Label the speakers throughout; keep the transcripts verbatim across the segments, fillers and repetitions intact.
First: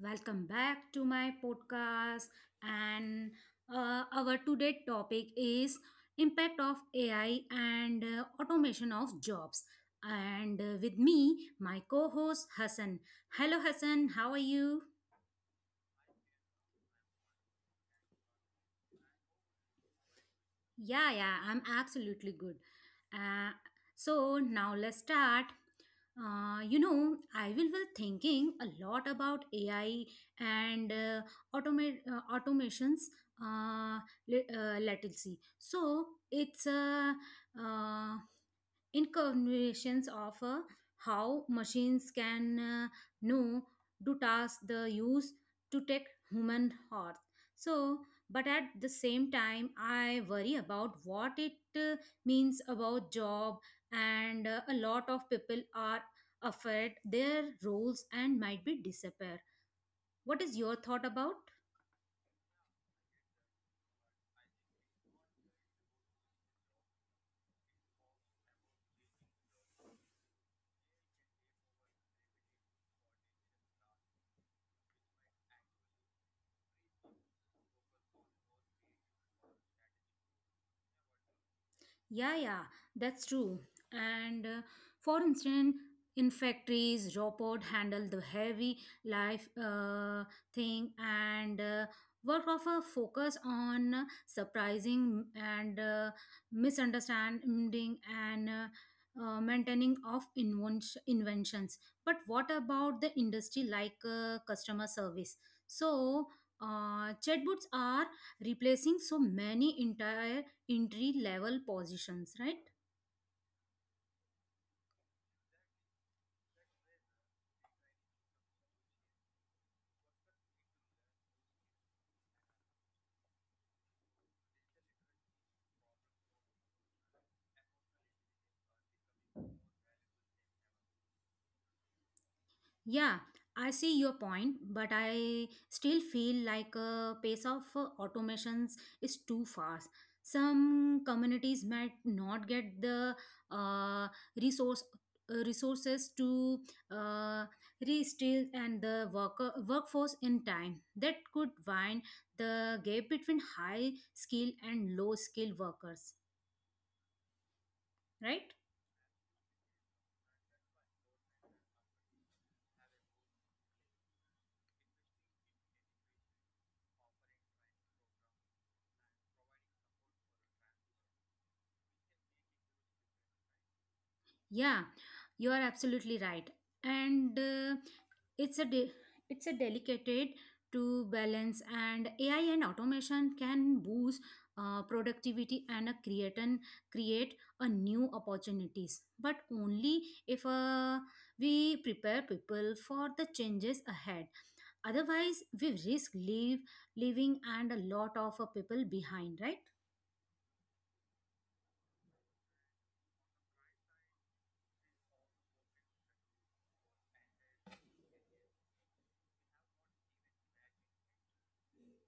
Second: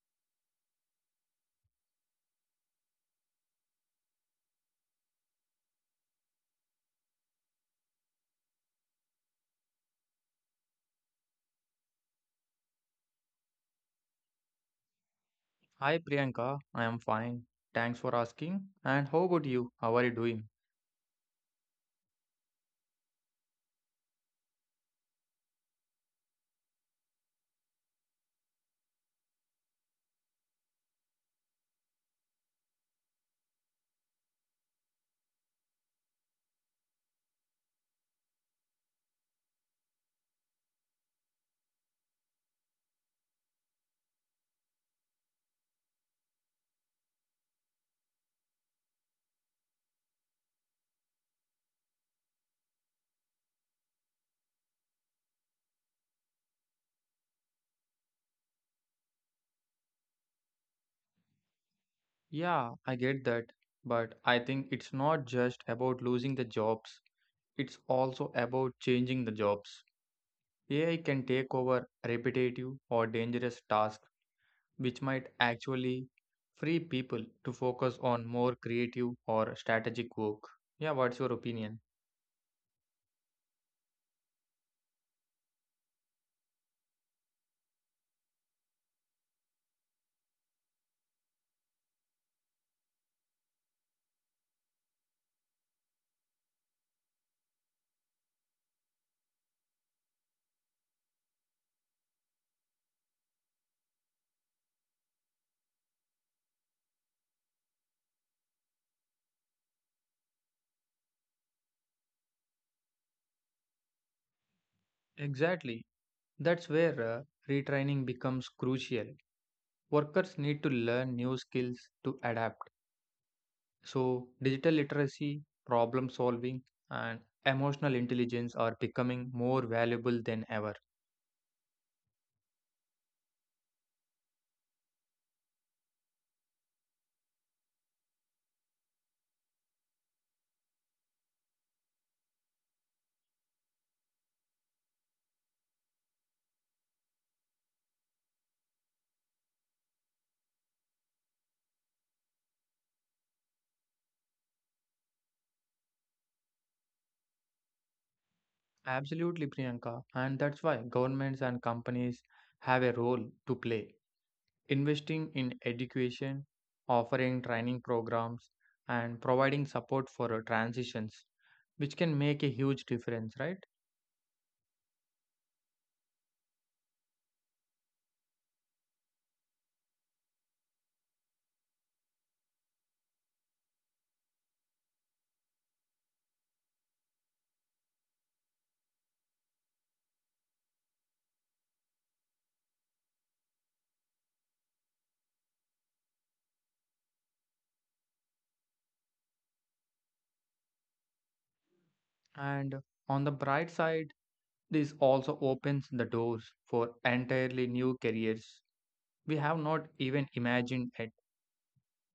Speaker 1: Welcome back to my podcast. And uh, our today topic is impact of A I and uh, automation of jobs. And uh, with me, my co-host Hassan. Hello, Hassan. How are you?
Speaker 2: Hi Priyanka, I am fine. Thanks for asking. And how about you? How are you doing?
Speaker 1: Yeah, yeah, I'm absolutely good. Uh, so now let's start. Uh, you know, I will be thinking a lot about A I and uh, automa- uh, automations uh, le- uh, latency. So it's uh, uh, incarnations of uh, how machines can uh, know do tasks the use to take human hearts. So, but at the same time, I worry about what it uh, means about job, and uh, a lot of people are afraid their roles and might be disappear. What is your thought about?
Speaker 2: Yeah, I get that. But I think it's not just about losing the jobs, it's also about changing the jobs. A I can take over repetitive or dangerous tasks, which might actually free people to focus on more creative or strategic work. Yeah, what's your opinion?
Speaker 1: Yeah, yeah, that's true. And uh, for instance, in factories, robot handle the heavy life uh, thing and uh, work of a focus on surprising and uh, misunderstanding and uh, uh, maintaining of inven- inventions. But what about the industry like uh, customer service? So, uh, chatbots are replacing so many entire entry level positions, right?
Speaker 2: Exactly. That's where uh, retraining becomes crucial. Workers need to learn new skills to adapt. So, digital literacy, problem solving, and emotional intelligence are becoming more valuable than ever.
Speaker 1: Yeah, I see your point, but I still feel like a pace of uh, automations is too fast. Some communities might not get the uh, resource uh, resources to uh, restill and the worker workforce in time. That could widen the gap between high skill and low skill workers, right?
Speaker 2: Absolutely, Priyanka. And that's why governments and companies have a role to play. Investing in education, offering training programs, and providing support for uh, transitions, which can make a huge difference, right?
Speaker 1: Yeah, you are absolutely right. And uh, it's a de- it's a delicate to balance, and A I and automation can boost uh, productivity and uh, create and create a new opportunities, but only if uh, we prepare people for the changes ahead. Otherwise, we risk leave leaving and a lot of uh, people behind, right?
Speaker 2: And on the bright side, this also opens the doors for entirely new careers we have not even imagined yet.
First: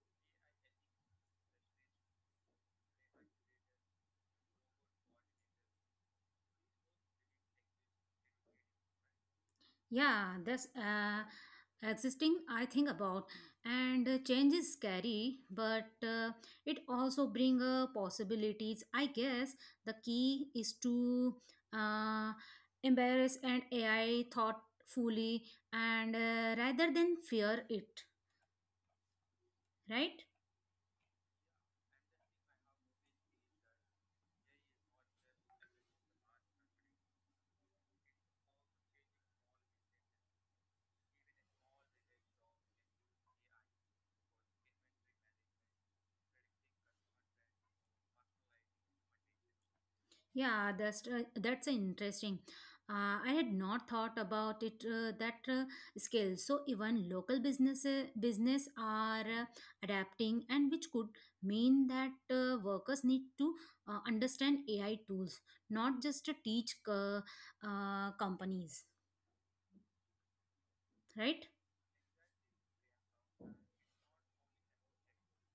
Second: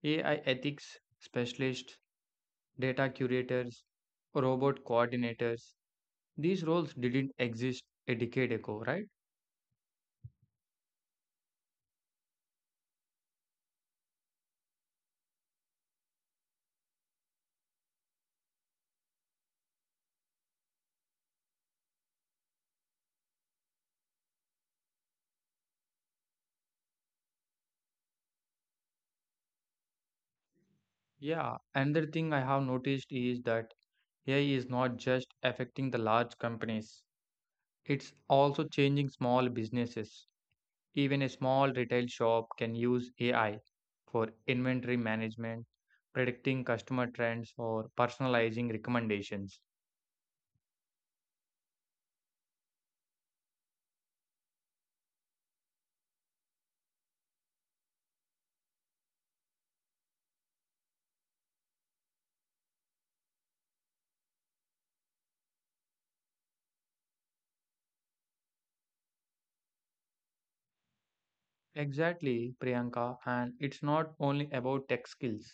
Speaker 2: A I ethics specialists, data curators, robot coordinators. These roles didn't exist a decade ago, right?
Speaker 1: Yeah, that's uh, existing, I think about. And uh, change is scary, but uh, it also bring uh, possibilities. I guess the key is to uh, embrace and A I thoughtfully and uh, rather than fear it, right?
Speaker 2: Yeah. Another thing I have noticed is that A I is not just affecting the large companies, it's also changing small businesses. Even a small retail shop can use A I for inventory management, predicting customer trends, or personalizing recommendations.
Speaker 1: Yeah, that's uh, that's interesting. Uh, I had not thought about it uh, that uh, scale. So even local businesses business are uh, adapting, and which could mean that uh, workers need to uh, understand A I tools, not just to teach co- uh, companies, right?
Speaker 2: Exactly, Priyanka. And it's not only about tech skills.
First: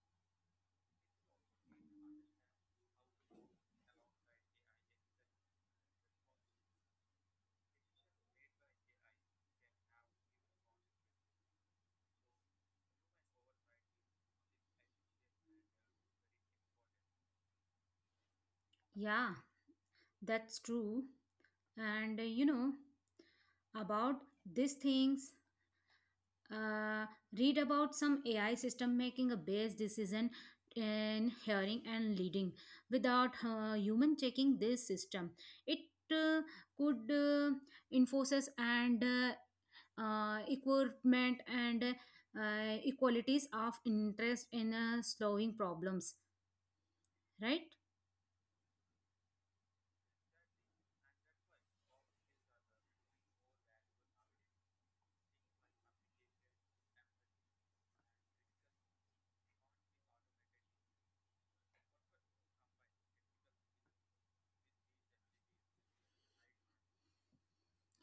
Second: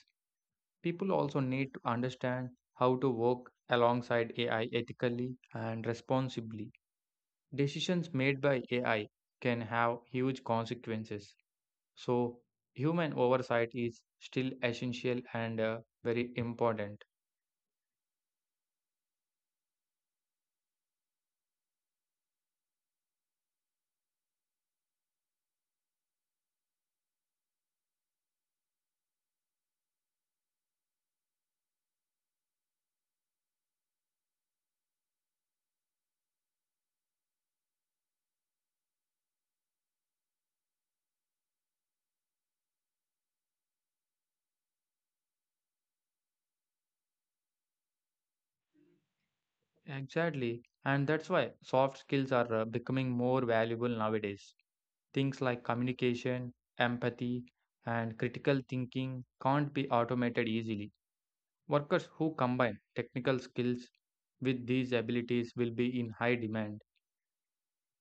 Speaker 2: People also need to understand how to work alongside A I ethically and responsibly. Decisions made by A I can have huge consequences. So, human oversight is still essential and uh, very important.
Speaker 1: Yeah, that's true. And uh, you know about these things uh, read about some A I system making a based decision in hearing and leading without uh, human checking this system. It uh, could uh, enforces and uh, uh, equipment and uh, equalities of interest in uh, solving problems, right?
Speaker 2: Exactly. And that's why soft skills are uh, becoming more valuable nowadays. Things like communication, empathy, and critical thinking can't be automated easily. Workers who combine technical skills with these abilities will be in high demand.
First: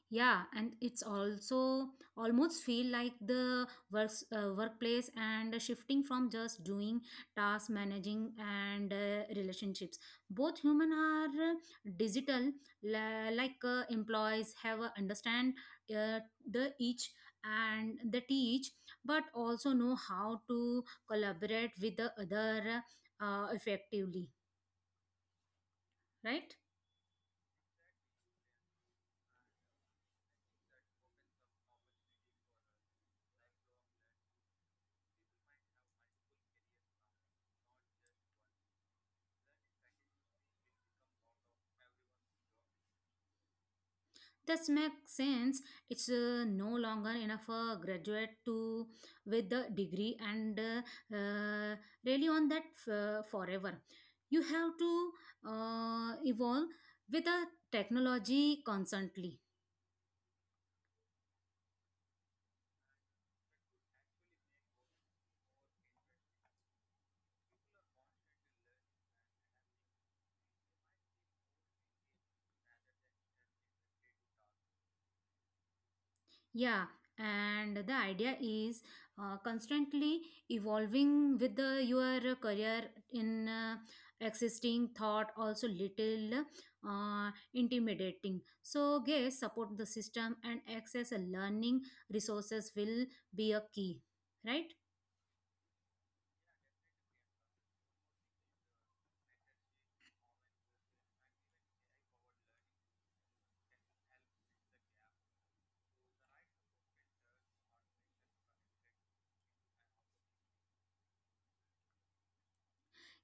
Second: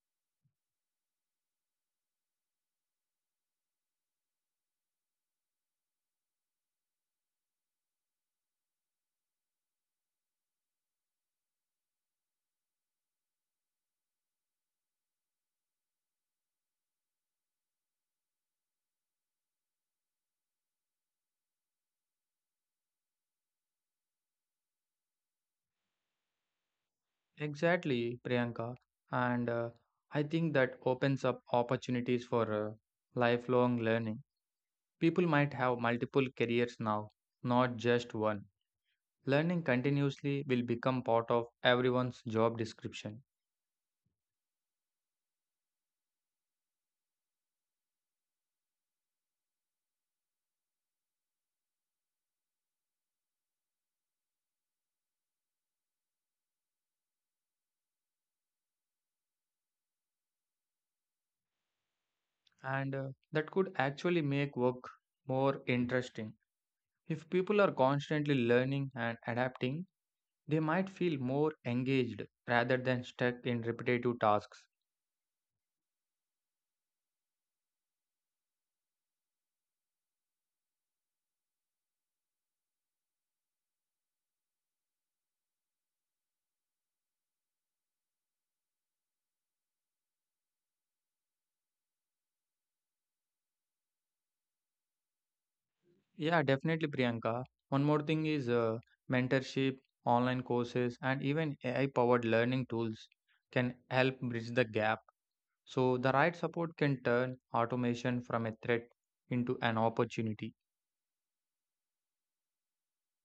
Speaker 1: Yeah, and it's also almost feel like the works uh, workplace and shifting from just doing task managing and uh, relationships. Both human are uh, digital la- like uh, employees have uh, understand uh, the each and the teach, but also know how to collaborate with the other uh, effectively, right?
Speaker 2: Exactly, Priyanka. And uh, I think that opens up opportunities for uh, lifelong learning. People might have multiple careers now, not just one. Learning continuously will become part of everyone's job description,
Speaker 1: This makes sense. It's uh, no longer enough for graduate to with the degree and uh, uh, really on that f- uh, forever. You have to uh, evolve with the technology constantly.
Speaker 2: and uh, that could actually make work more interesting. If people are constantly learning and adapting, they might feel more engaged rather than stuck in repetitive tasks.
Speaker 1: Yeah, and the idea is uh, constantly evolving with the, your career in uh, existing thought, also little uh, intimidating. So, guess support the system and access a learning resources will be a key, right?
Speaker 2: Yeah, definitely, Priyanka. One more thing is uh, mentorship, online courses, and even A I powered learning tools can help bridge the gap. So, the right support can turn automation from a threat into an opportunity.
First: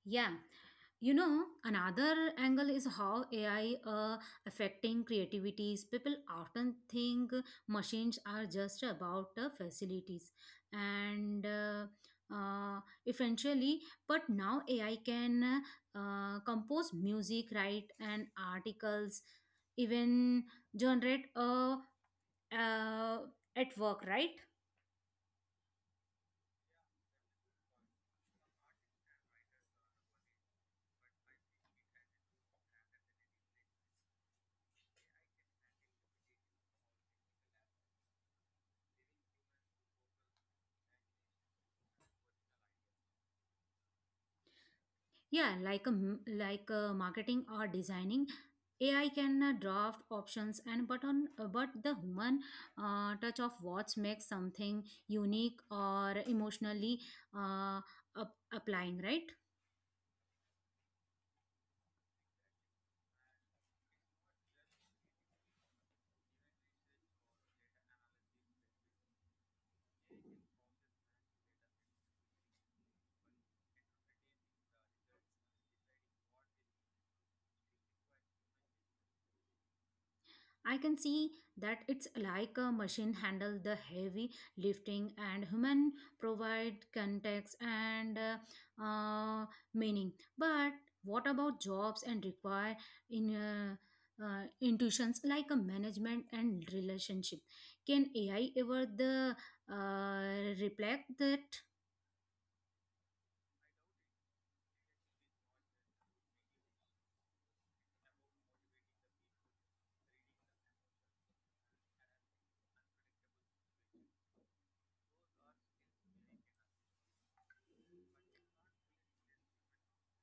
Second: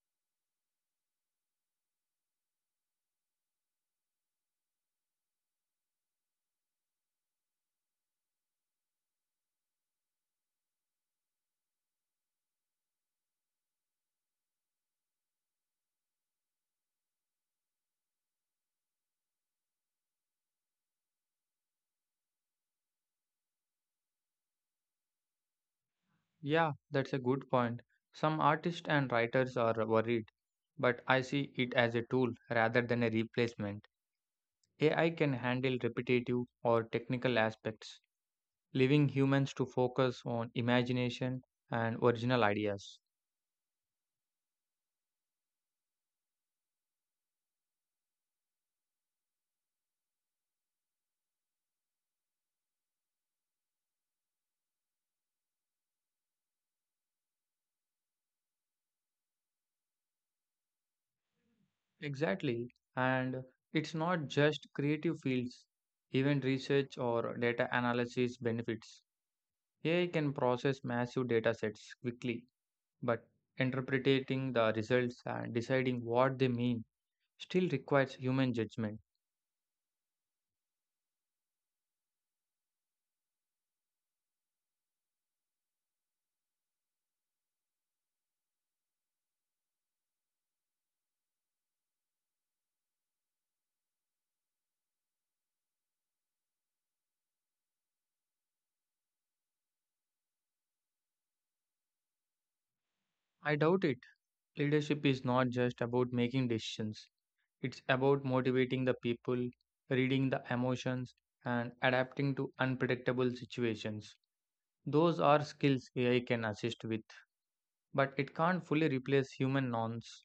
Speaker 1: Yeah. You know, another angle is how AI uh, affecting creativities. People often think machines are just about uh, facilities and uh, uh, eventually, but now AI can uh, compose music, write and articles, even generate a uh, at work, right?
Speaker 2: Yeah, that's a good point. Some artists and writers are worried, but I see it as a tool rather than a replacement. A I can handle repetitive or technical aspects, leaving humans to focus on imagination and original ideas.
Speaker 1: Yeah, like a, m- like a marketing or designing, A I can uh, draft options and but on uh, but the human uh, touch of what makes something unique or emotionally uh, up- applying, right?
Speaker 2: Exactly, and it's not just creative fields, even research or data analysis benefits. A I can process massive data sets quickly, but interpreting the results and deciding what they mean still requires human judgment.
Speaker 1: I can see that it's like a machine handle the heavy lifting, and human provide context and uh, uh, meaning. But what about jobs and require in uh, uh, intuitions like a management and relationship? Can A I ever the uh, reflect that?
Speaker 2: I doubt it. Leadership is not just about making decisions, it's about motivating the people, reading the emotions, and adapting to unpredictable situations. Those are skills A I can assist with, but it can't fully replace human norms.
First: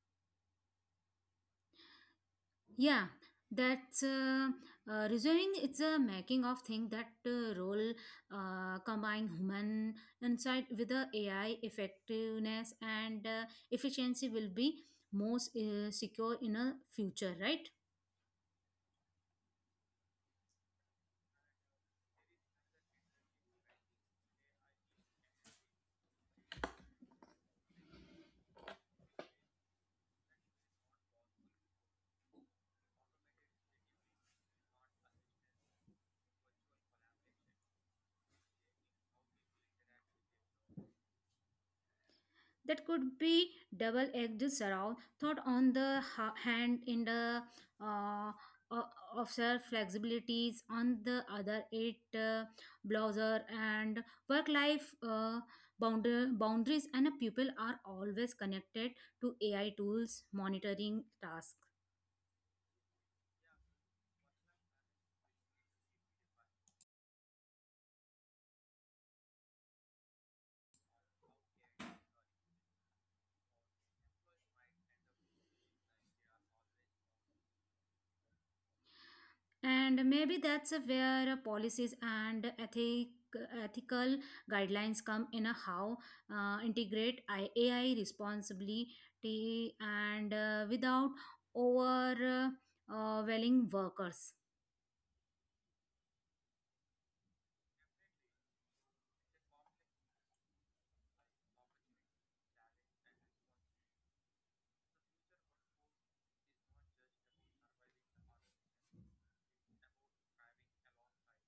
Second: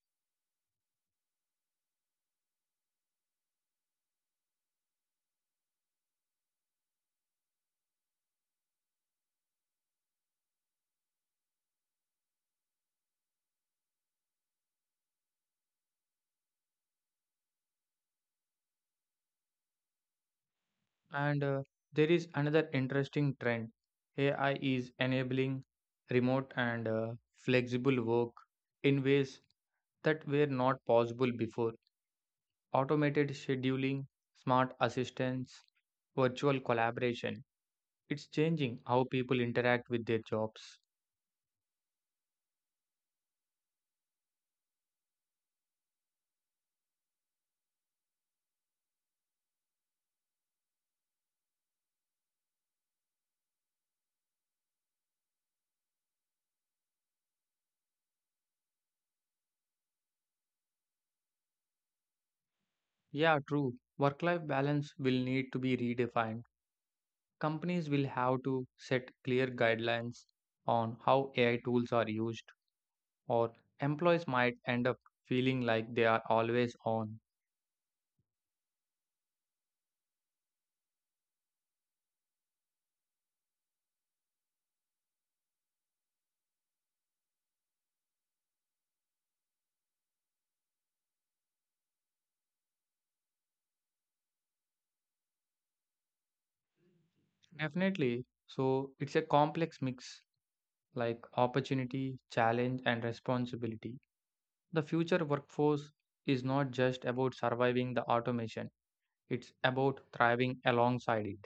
Speaker 1: Yeah, that's uh, uh, reserving. It's a making of thing that uh, role uh, combine human insight with the A I effectiveness and uh, efficiency will be most uh, secure in a future, right?
Speaker 2: And uh, there is another interesting trend. A I is enabling remote and uh, flexible work in ways that were not possible before. Automated scheduling, smart assistants, virtual collaboration. It's changing how people interact with their jobs.
Speaker 1: That could be double-edged sword thought. On the ha- hand in the uh, o- of self flexibilities, on the other it uh, browser and work life uh, bound- boundaries, and uh, people are always connected to AI tools monitoring tasks.
Speaker 2: Yeah, true. Work life balance will need to be redefined. Companies will have to set clear guidelines on how A I tools are used, or employees might end up feeling like they are always on.
Speaker 1: And maybe that's where policies and ethic, ethical guidelines come in. A how uh, integrate I- A I responsibility and uh, without overwhelming workers.
Speaker 2: Definitely. So it's a complex mix like opportunity, challenge, and responsibility. The future workforce is not just about surviving the automation, it's about thriving alongside it.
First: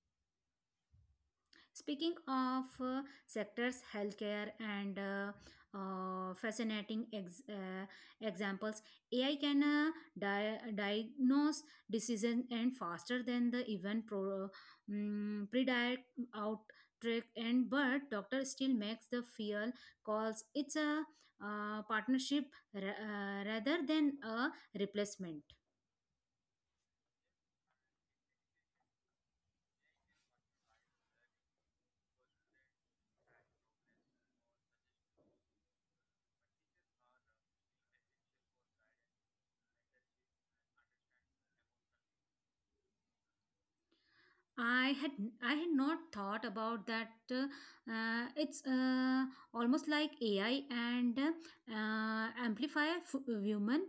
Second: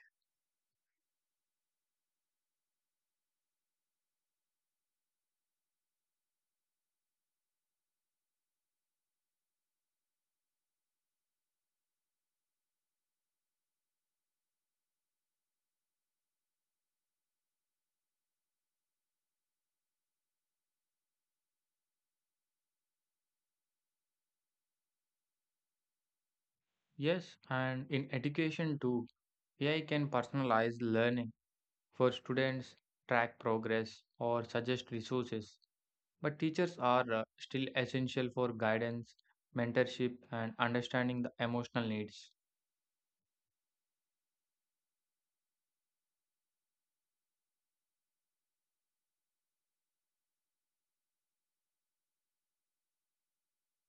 Speaker 1: Speaking of uh, sectors, healthcare, and uh, uh, fascinating ex- uh, examples, A I can uh, di- diagnose diseases and faster than the even pro- mm, predict out trick, and but doctor still makes the fear calls. It's a uh, partnership ra- uh, rather than a replacement.
Speaker 2: Yes, and in education too, A I can personalize learning for students, track progress, or suggest resources. But teachers are uh, still essential for guidance, mentorship, and understanding the emotional needs.
Speaker 1: I had I had not thought about that. Uh, uh, it's uh, almost like A I and uh, amplify f- human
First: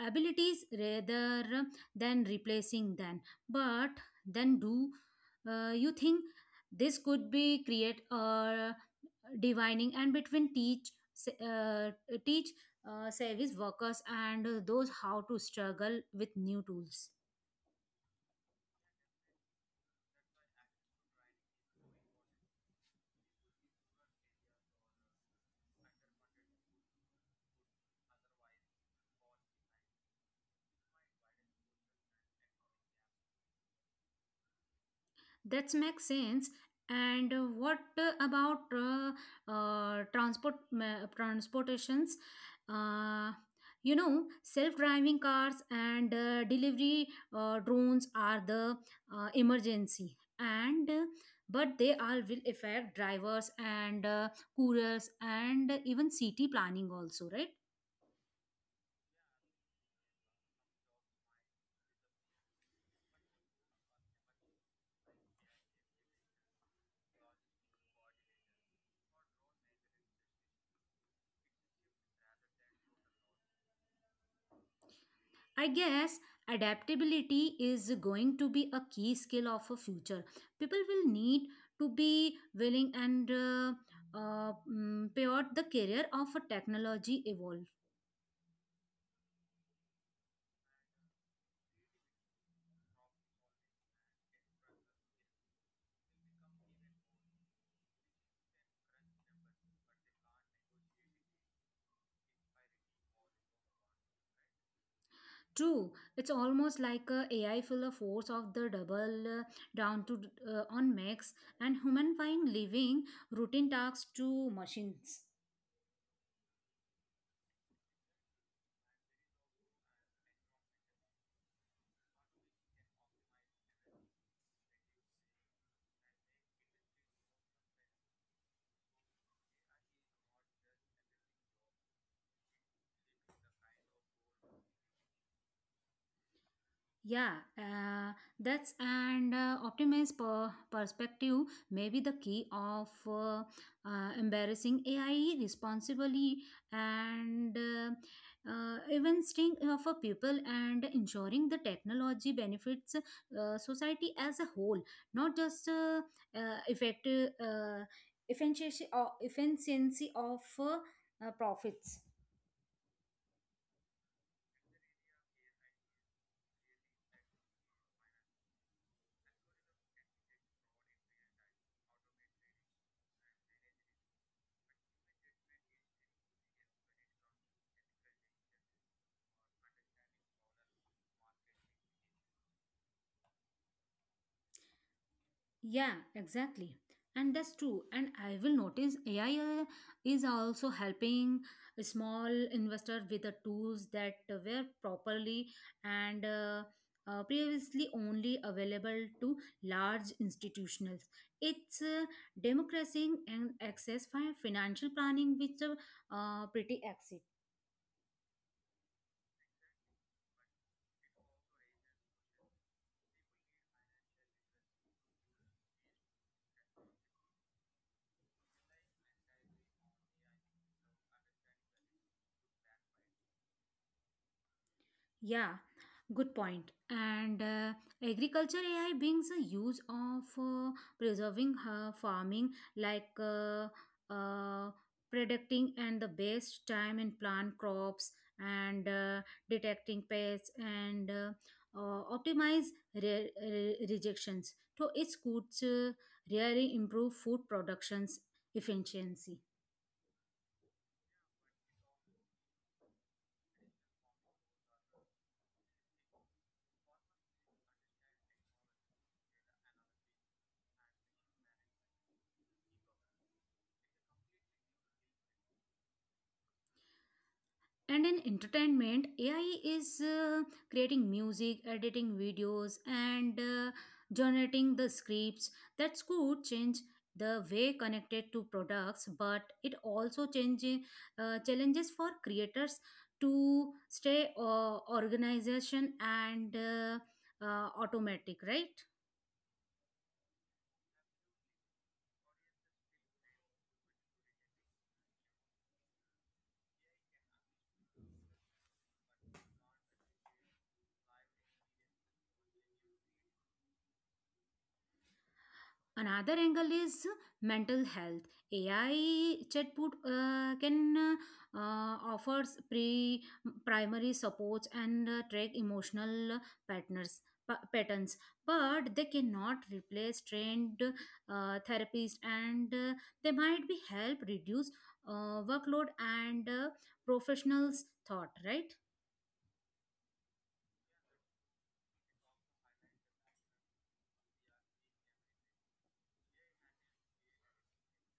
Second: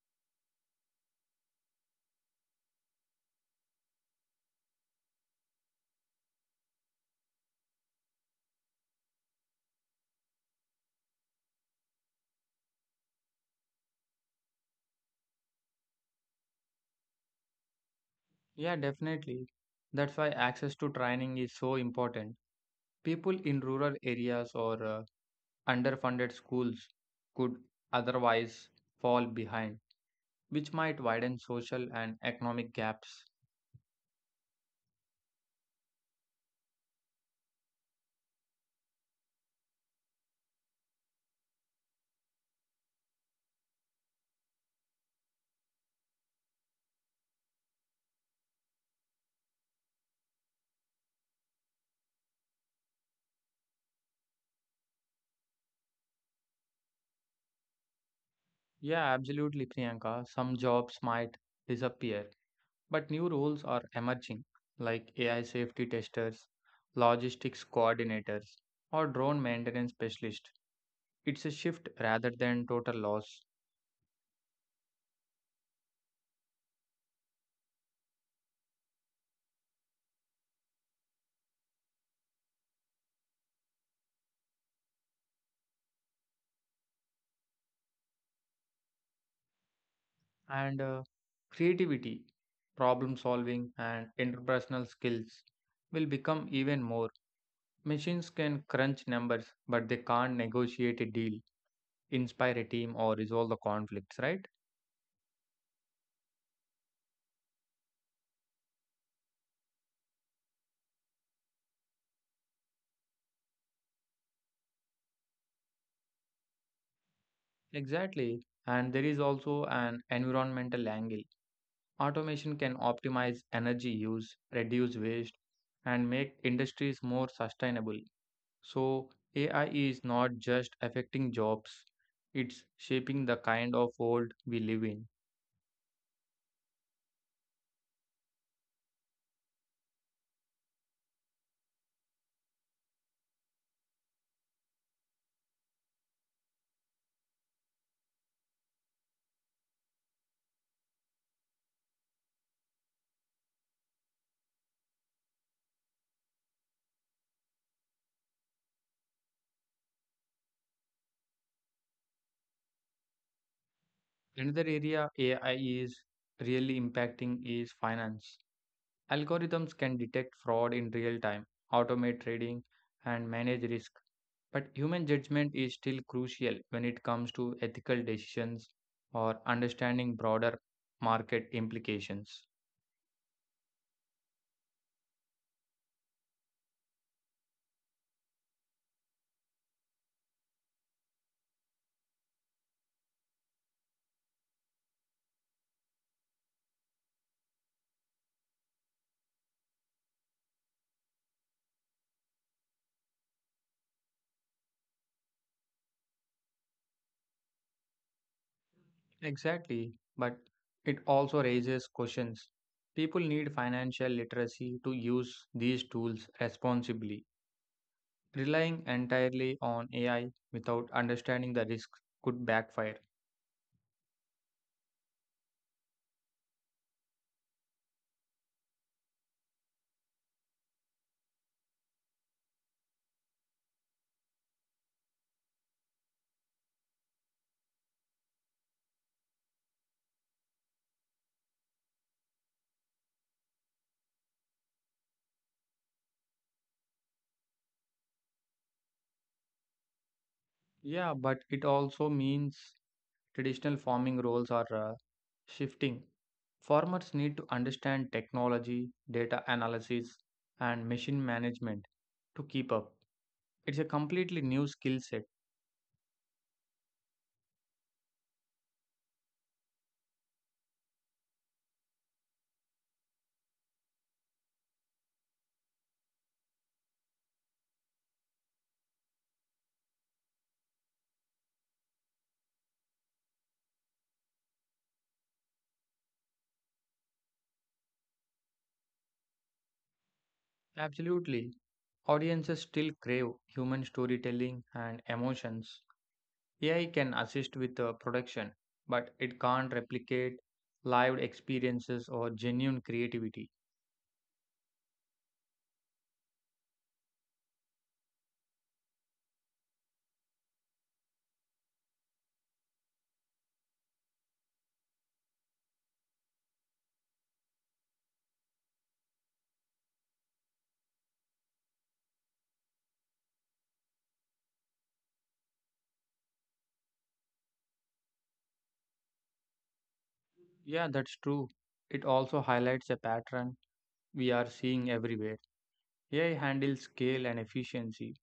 Speaker 1: abilities rather than replacing them. But then, do uh, you think this could be create a divining and between teach se- uh, teach uh, service workers and those how to struggle with new tools?
Speaker 2: Yeah, definitely. That's why access to training is so important. People in rural areas or uh, underfunded schools could otherwise fall behind, which might widen social and economic gaps.
Speaker 1: That makes sense. And uh, what uh, about uh, uh, transport ma- transportations? Uh, you know, self-driving cars and uh, delivery uh, drones are the uh, emergency, and uh, but they all will affect drivers and uh, couriers and even city planning also, right?
Speaker 2: Yeah, absolutely, Priyanka. Some jobs might disappear, but new roles are emerging, like A I safety testers, logistics coordinators, or drone maintenance specialists. It's a shift rather than total loss.
Speaker 1: I guess adaptability is going to be a key skill of a future. People will need to be willing and uh, uh, mm, pivot the career of a technology evolve.
Speaker 2: And uh, creativity, problem solving, and interpersonal skills will become even more. Machines can crunch numbers, but they can't negotiate a deal, inspire a team, or resolve the conflicts, right?
Speaker 1: True, it's almost like a AI full of force of the double uh, down to uh, on max, and human find living routine tasks to machines.
Speaker 2: Exactly. And there is also an environmental angle. Automation can optimize energy use, reduce waste, and make industries more sustainable. So, A I is not just affecting jobs, it's shaping the kind of world we live in.
Speaker 1: Yeah, uh, that's and uh, optimized per perspective may be the key of uh, uh, embarrassing A I responsibly and uh, uh, even staying for people, and ensuring the technology benefits uh, society as a whole, not just uh, uh, effective uh, efficiency or efficiency of uh, uh, profits.
Speaker 2: Another area A I is really impacting is finance. Algorithms can detect fraud in real time, automate trading, and manage risk. But human judgment is still crucial when it comes to ethical decisions or understanding broader market implications.
Speaker 1: Yeah, exactly. And that's true. And I will notice A I uh, is also helping a small investor with the tools that were properly and uh, uh, previously only available to large institutionals. It's uh, democratizing and access for financial planning, which are uh, pretty active.
Speaker 2: Exactly, but it also raises questions. People need financial literacy to use these tools responsibly. Relying entirely on A I without understanding the risks could backfire.
Speaker 1: Yeah, good point. And uh, agriculture A I brings a use of uh, preserving uh, farming, like uh, uh, predicting and the best time and plant crops, and uh, detecting pests and uh, uh, optimize re- re- rejections. So it could uh, really improve food productions efficiency.
Speaker 2: Yeah, but it also means traditional farming roles are uh, shifting. Farmers need to understand technology, data analysis, and machine management to keep up. It's a completely new skill set.
Speaker 1: And in entertainment, A I is uh, creating music, editing videos, and uh, generating the scripts. That's could change the way connected to products, but it also changing uh, challenges for creators to stay uh, organization and uh, uh, automatic, right?
Speaker 2: Absolutely. Audiences still crave human storytelling and emotions. A I can assist with the production, but it can't replicate live experiences or genuine creativity.
Speaker 1: Another angle is mental health. AI chatbot uh, can uh, offers pre primary supports and uh, track emotional patterns pa- patterns, but they cannot replace trained uh, therapists, and uh, they might be help reduce uh, workload and uh, professionals thought, right?
Speaker 2: Yeah, that's true. It also highlights a pattern we are seeing everywhere. A I handles scale and efficiency,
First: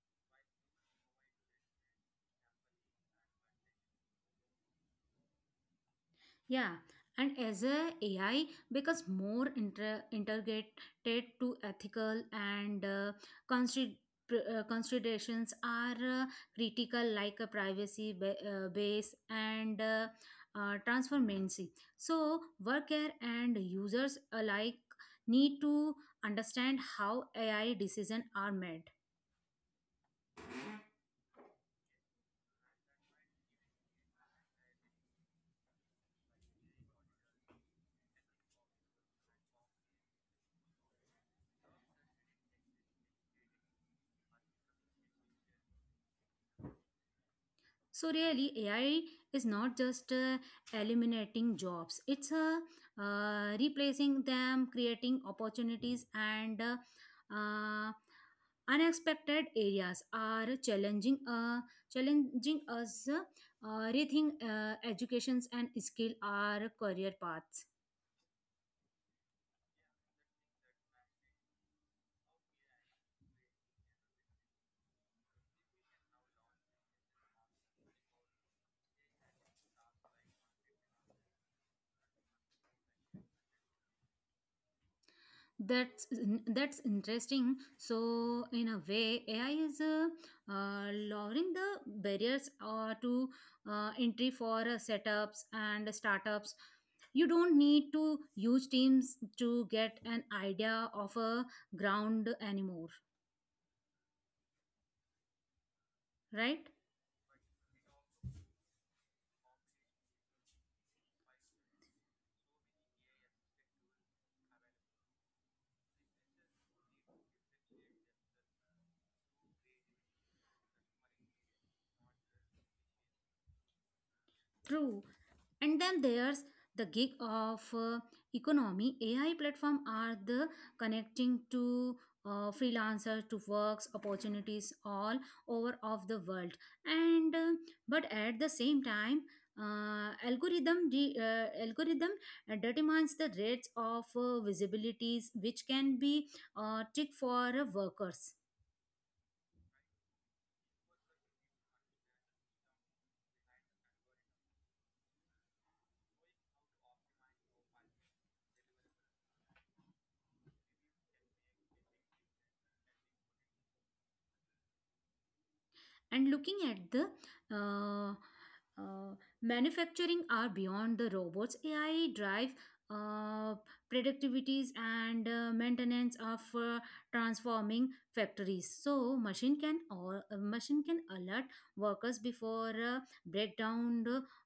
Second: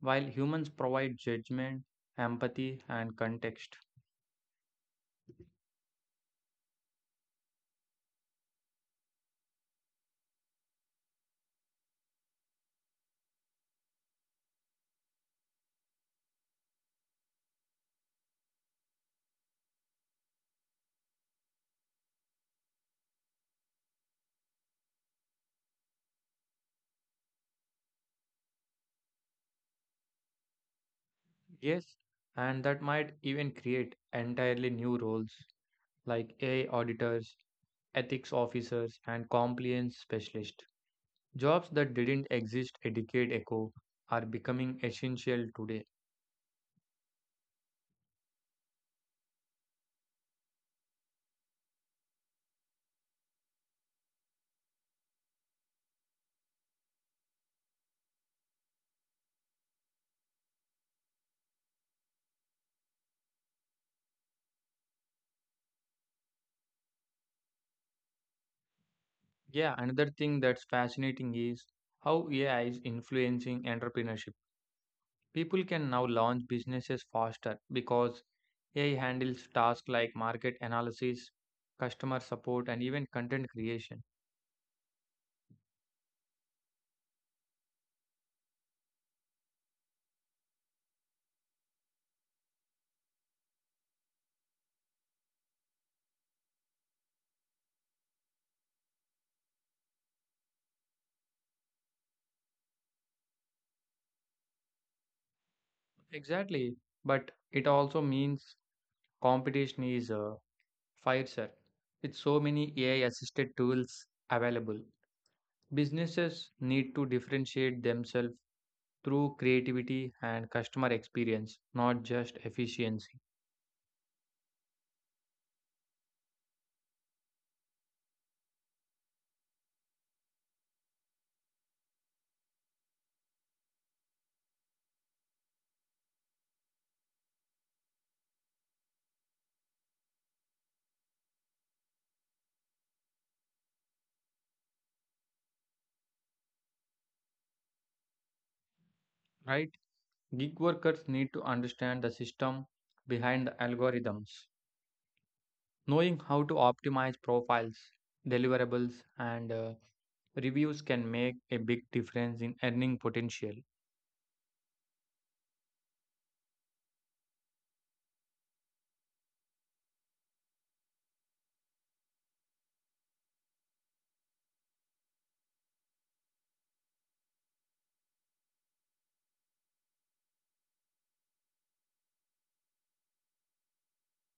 Speaker 2: while humans provide judgment, empathy, and context.
Speaker 1: Yeah, and as a AI becomes more inter- integrated to ethical and uh, consid- pr- uh, considerations are uh, critical, like a privacy ba- uh, base and uh, uh, transparency. So, worker and users alike need to understand how A I decisions are made.
Speaker 2: Yes, and that might even create entirely new roles like A I auditors, ethics officers, and compliance specialists. Jobs that didn't exist a decade ago are becoming essential today.
Speaker 1: So really, A I is not just uh, eliminating jobs; it's uh, uh, replacing them, creating opportunities, and uh, uh, unexpected areas are challenging uh, challenging us uh, rethink uh, educations and skill our career paths.
Speaker 2: Yeah, another thing that's fascinating is how A I is influencing entrepreneurship. People can now launch businesses faster because A I handles tasks like market analysis, customer support, and even content creation.
Speaker 1: That's that's interesting. So in a way, A I is uh, uh, lowering the barriers uh, to uh, entry for uh, setups and startups. You don't need to use teams to get an idea of a ground anymore, right?
Speaker 2: Exactly. But it also means competition is uh, fiercer. With so many A I assisted tools available, businesses need to differentiate themselves through creativity and customer experience, not just efficiency.
Speaker 1: True. And then there's the gig of uh, economy. A I platform are the connecting to uh, freelancer to works opportunities all over of the world. And uh, but at the same time, uh, algorithm de- uh, algorithm uh, determines the rates of uh, visibilities, which can be uh, tick for uh, workers.
Speaker 2: Right? Gig workers need to understand the system behind the algorithms. Knowing how to optimize profiles, deliverables, and uh, reviews can make a big difference in earning potential.
Speaker 1: And looking at the uh, uh, manufacturing are beyond the robots. A I drive uh, productivities and uh, maintenance of uh, transforming factories. So machine can or machine can alert workers before uh, breakdown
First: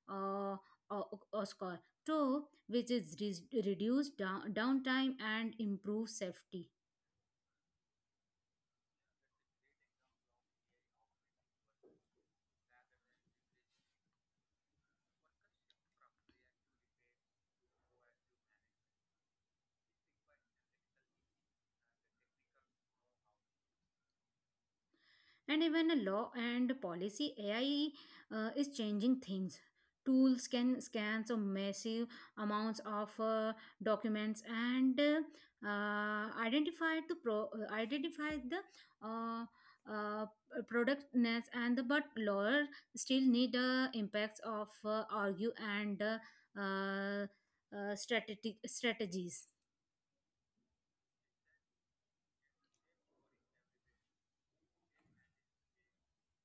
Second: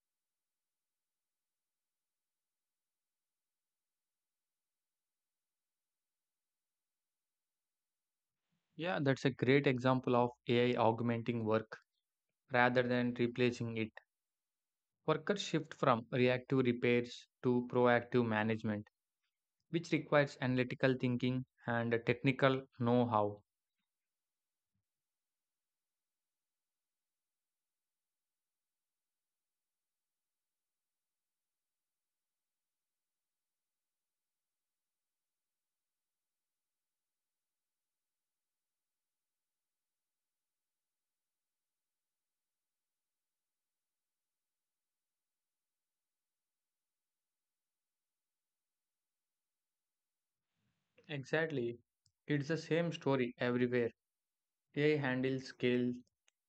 Speaker 1: uh, or, or score. So, which is re- reduce down, downtime and improve safety.
Speaker 2: Yeah, that's a great example of A I augmenting work rather than replacing it. Workers shift from reactive repairs to proactive management, which requires analytical thinking and technical know how.
Speaker 1: And even a law and policy, AI uh, is changing things. Tools can scan so massive amounts of uh, documents and uh, uh, identify to pro- uh, identify the uh, uh, productness, and the but lawyer still need uh, impacts of uh, argue and uh, uh, uh, strategic strategies.
Speaker 2: Exactly. It's the same story everywhere. A I handles scale,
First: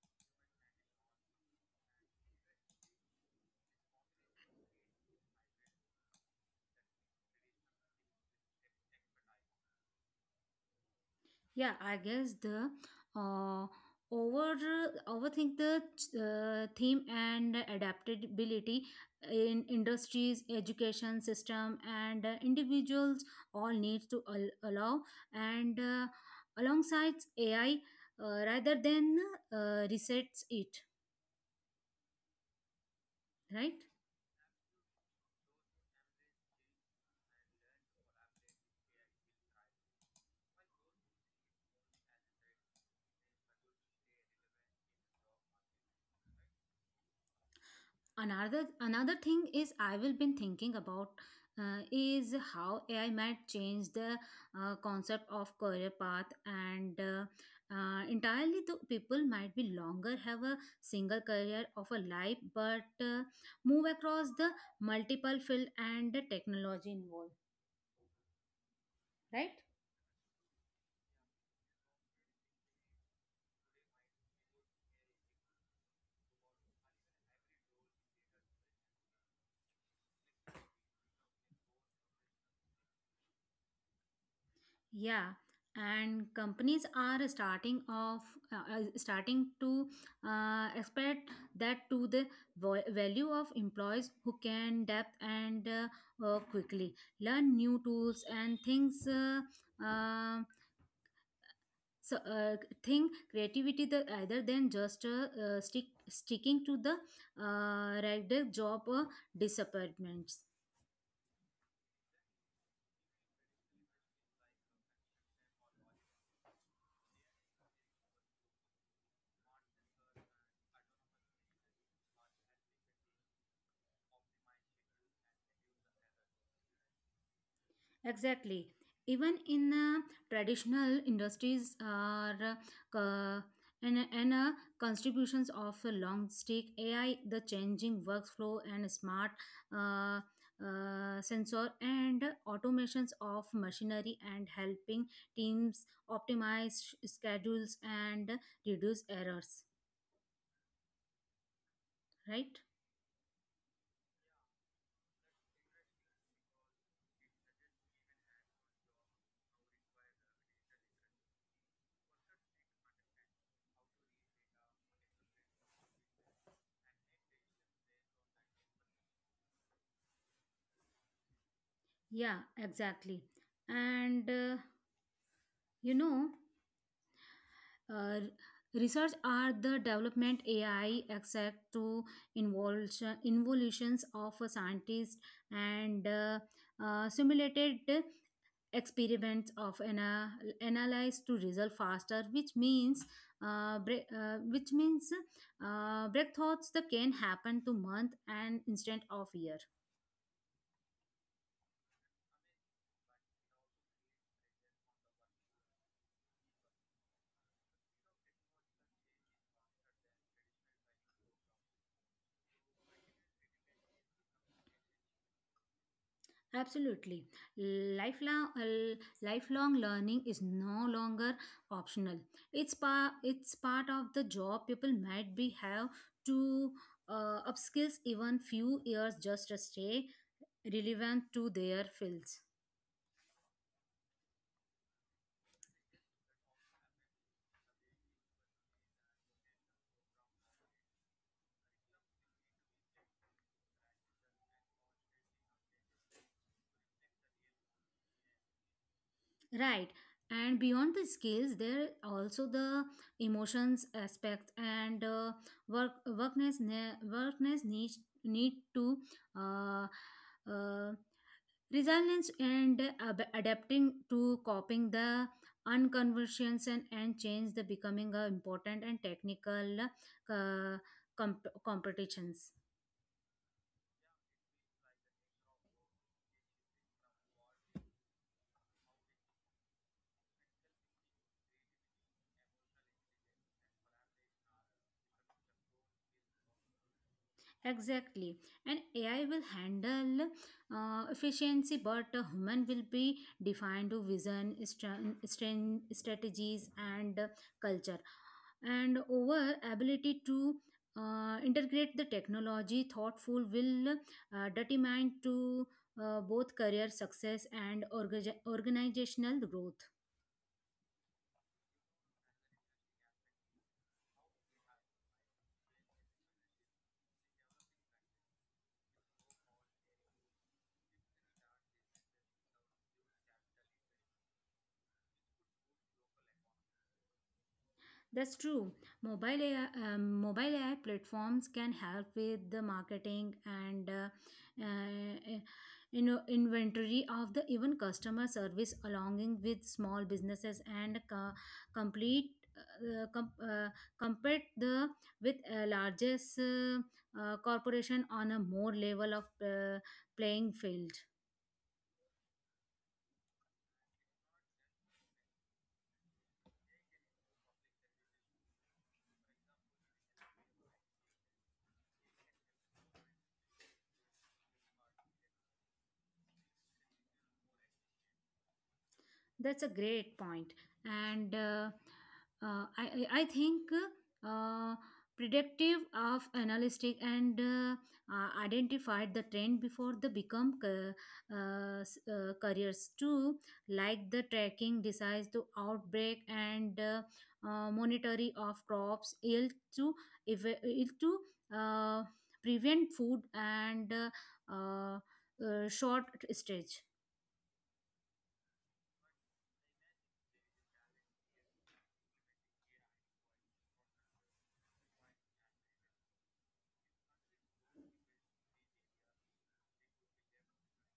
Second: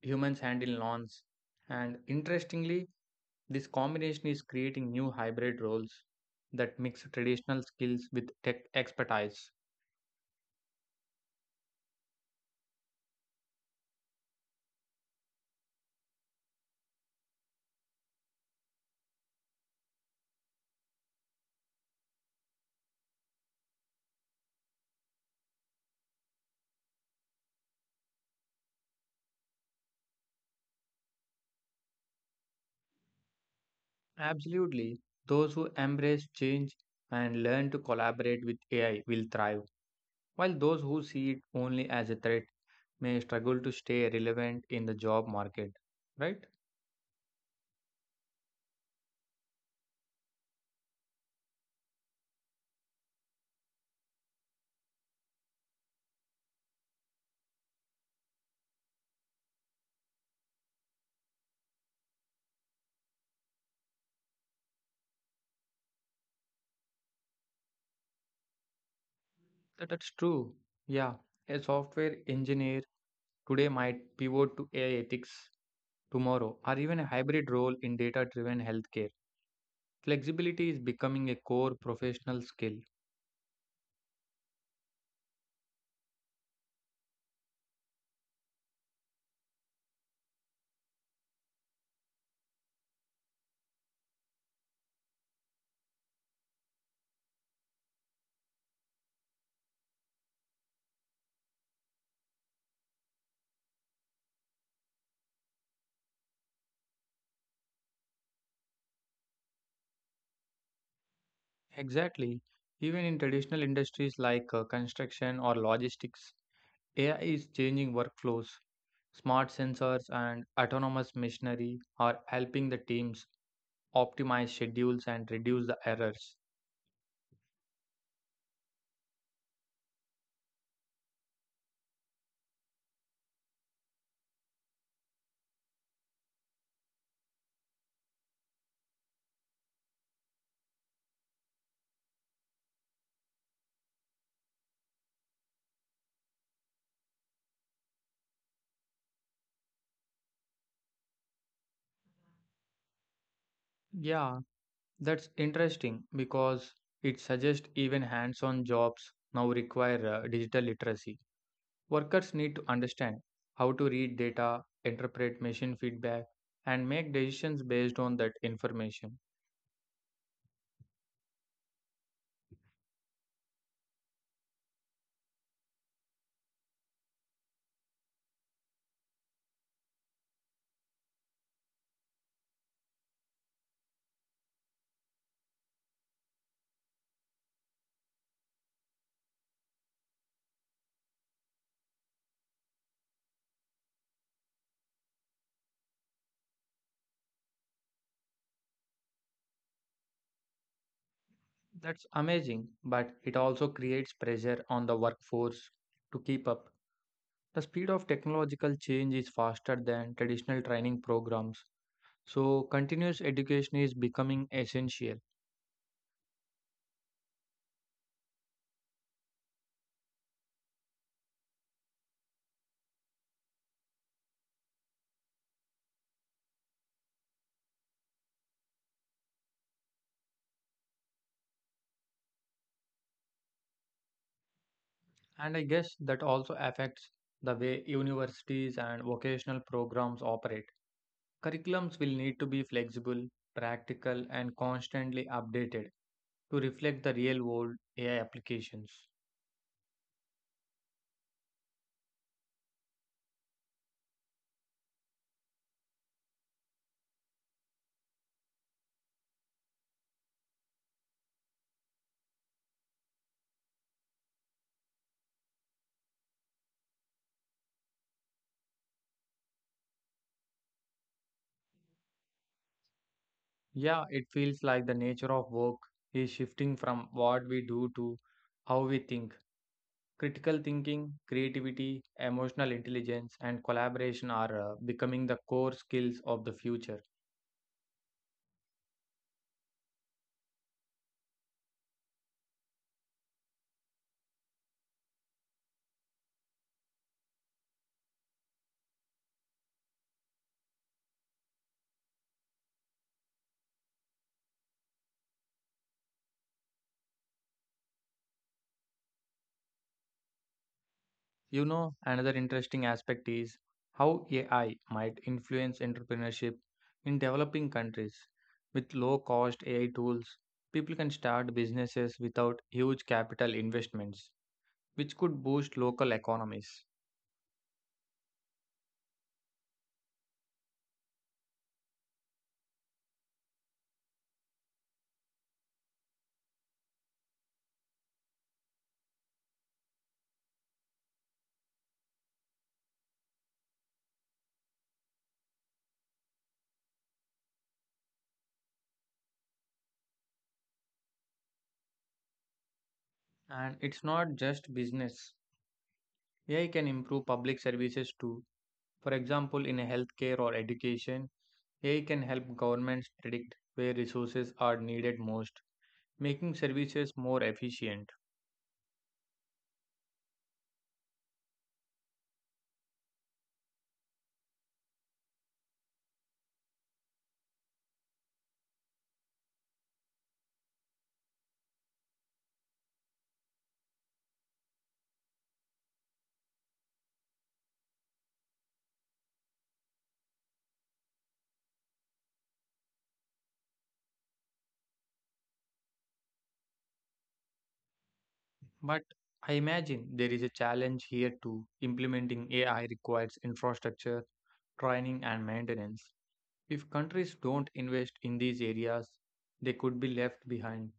Speaker 2: humans handle lawns, and interestingly, this combination is creating new hybrid roles that mix traditional skills with tech expertise.
Speaker 1: Yeah, I guess the uh, over overthink the uh, theme and adaptability in industries, education system, and uh, individuals all need to al- allow and uh, alongside A I uh, rather than uh, resets it, right?
Speaker 2: Absolutely, those who embrace change and learn to collaborate with A I will thrive, while those who see it only as a threat may struggle to stay relevant in the job market. Right?
Speaker 1: another another thing is I will been thinking about uh, is how AI might change the uh, concept of career path and uh, uh, entirely the people might be longer have a single career of a life but uh, move across the multiple field and the technology involved, right.
Speaker 2: That, that's true. Yeah, a software engineer today might pivot to A I ethics tomorrow, or even a hybrid role in data driven healthcare. Flexibility is becoming a core professional skill.
Speaker 1: Yeah, and companies are starting off, uh, uh, starting to uh, expect that to the vo- value of employees who can adapt and uh, uh, quickly learn new tools and things. Uh, uh, so uh, think creativity the either than just uh, uh, stick sticking to the uh, regular job uh, disappointments.
Speaker 2: Exactly. Even in traditional industries like uh, construction or logistics, A I is changing workflows. Smart sensors and autonomous machinery are helping the teams optimize schedules and reduce the errors.
Speaker 1: Exactly. Even in uh, traditional industries are uh, uh, and, and uh, contributions of a long stick A I, the changing workflow and smart uh, uh, sensor and automations of machinery and helping teams optimize sh- schedules and reduce errors. Right?
Speaker 2: Yeah, that's interesting because it suggests even hands on jobs now require uh, digital literacy. Workers need to understand how to read data, interpret machine feedback, and make decisions based on that information.
Speaker 1: Yeah, exactly. And uh, you know, uh, research are the development A I except to involution, involutions of a scientist and uh, uh, simulated experiments of an uh, analyze to result faster, which means uh, bre- uh, which means uh, breakthroughs that can happen to month and instead of year.
Speaker 2: That's amazing, but it also creates pressure on the workforce to keep up. The speed of technological change is faster than traditional training programs, so continuous education is becoming essential.
Speaker 1: Absolutely. Lifelong, l- lifelong learning is no longer optional. It's part it's part of the job. People might be have to uh, upskills even few years just to stay relevant to their fields.
Speaker 2: And I guess that also affects the way universities and vocational programs operate. Curriculums will need to be flexible, practical, and constantly updated to reflect the real world A I applications.
Speaker 1: Right. And beyond the skills, there also the emotions aspect and uh, work workness ne- workness needs need to uh, uh, resilience and ab- adapting to coping the unconversions and, and change the becoming a important and technical uh, comp- competitions.
Speaker 2: Yeah, it feels like the nature of work is shifting from what we do to how we think. Critical thinking, creativity, emotional intelligence, and collaboration are uh, becoming the core skills of the future.
Speaker 1: Exactly. And A I will handle uh, efficiency, but a human will be defined to vision, stra- stra- strategies, and uh, culture. And over ability to uh, integrate the technology thoughtful will uh, determine to uh, both career success and orga- organizational growth.
Speaker 2: You know, another interesting aspect is how A I might influence entrepreneurship in developing countries. With low cost A I tools, people can start businesses without huge capital investments, which could boost local economies.
Speaker 1: That's true. Mobile A I, um, mobile A I platforms can help with the marketing and uh, uh, you know inventory of the even customer service, along with small businesses and co- complete. Uh, uh, com- uh, compared the with uh, largest uh, uh, corporation on a more level of uh, playing field.
Speaker 2: And it's not just business, A I can improve public services too. For example, in healthcare or education, A I can help governments predict where resources are needed most, making services more efficient.
Speaker 1: That's a great point, and uh, uh, I I I think uh, predictive of analytic and uh, uh, identified the trend before they become ca- uh, s- uh, careers too, like the tracking decides to outbreak and uh, uh, monitoring of crops yield to eva- yield to uh, prevent food and uh, uh, uh, short stage.
Speaker 2: But I imagine there is a challenge here too. Implementing A I requires infrastructure, training, and maintenance. If countries don't invest in these areas, they could be left behind.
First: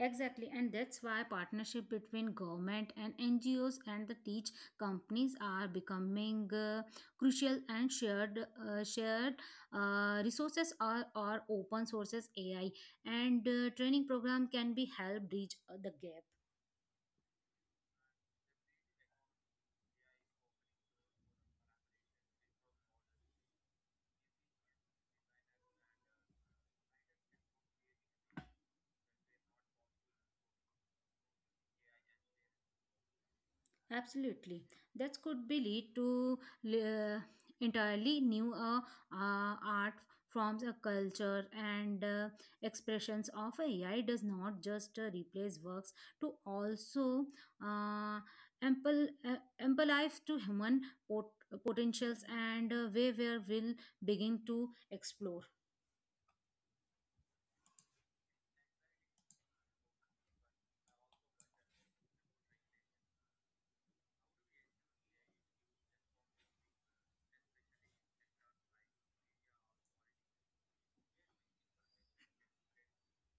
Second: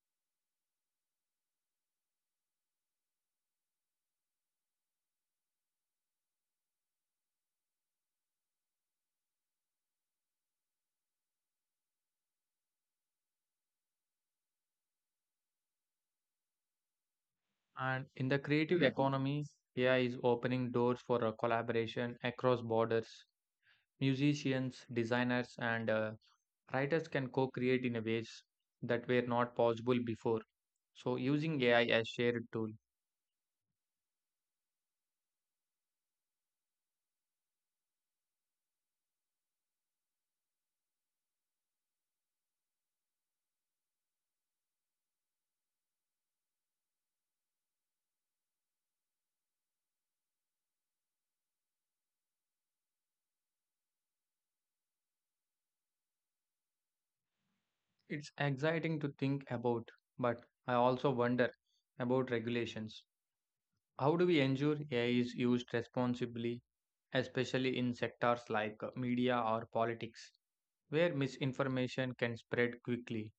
Speaker 1: Exactly, and that's why partnership between government and N G Os and the teach companies are becoming uh, crucial. And shared uh, shared uh, resources are, are open sources A I, and uh, training program can be help bridge uh, the gap.
Speaker 2: And in the creative economy, A I is opening doors for uh, collaboration across borders. Musicians, designers, and uh, writers can co create in a ways that were not possible before. So, using A I as shared tool.
Speaker 1: Absolutely. That could be lead to uh, entirely new uh, uh, art forms, a culture, and uh, expressions of A I does not just uh, replace works to also uh, ample uh, ample life to human pot- potentials and uh, where where will begin to explore.
Speaker 2: It's exciting to think about, but I also wonder about regulations. How do we ensure A I is used responsibly, especially in sectors like uh, media or politics, where misinformation can spread quickly?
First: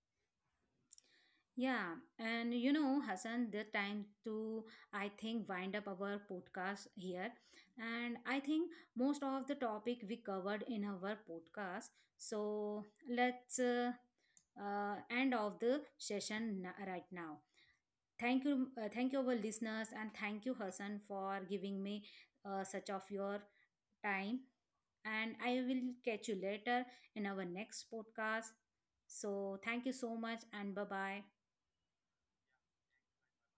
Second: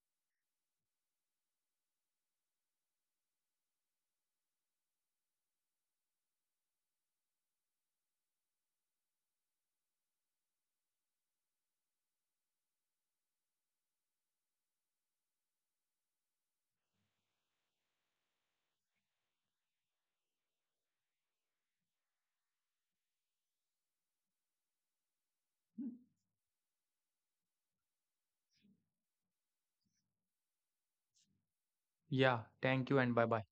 Speaker 1: Yeah, and you know, Hassan, the time to, I think, wind up our podcast here. And I think most of the topic we covered in our podcast. So let's uh, uh, end of the session n- right now. Thank you, uh, thank you, our listeners, and thank you, Hassan, for giving me uh, such of your time. And I will catch you later in our next podcast. So thank you so much, and bye bye.
Speaker 2: Yeah, thank you and bye bye.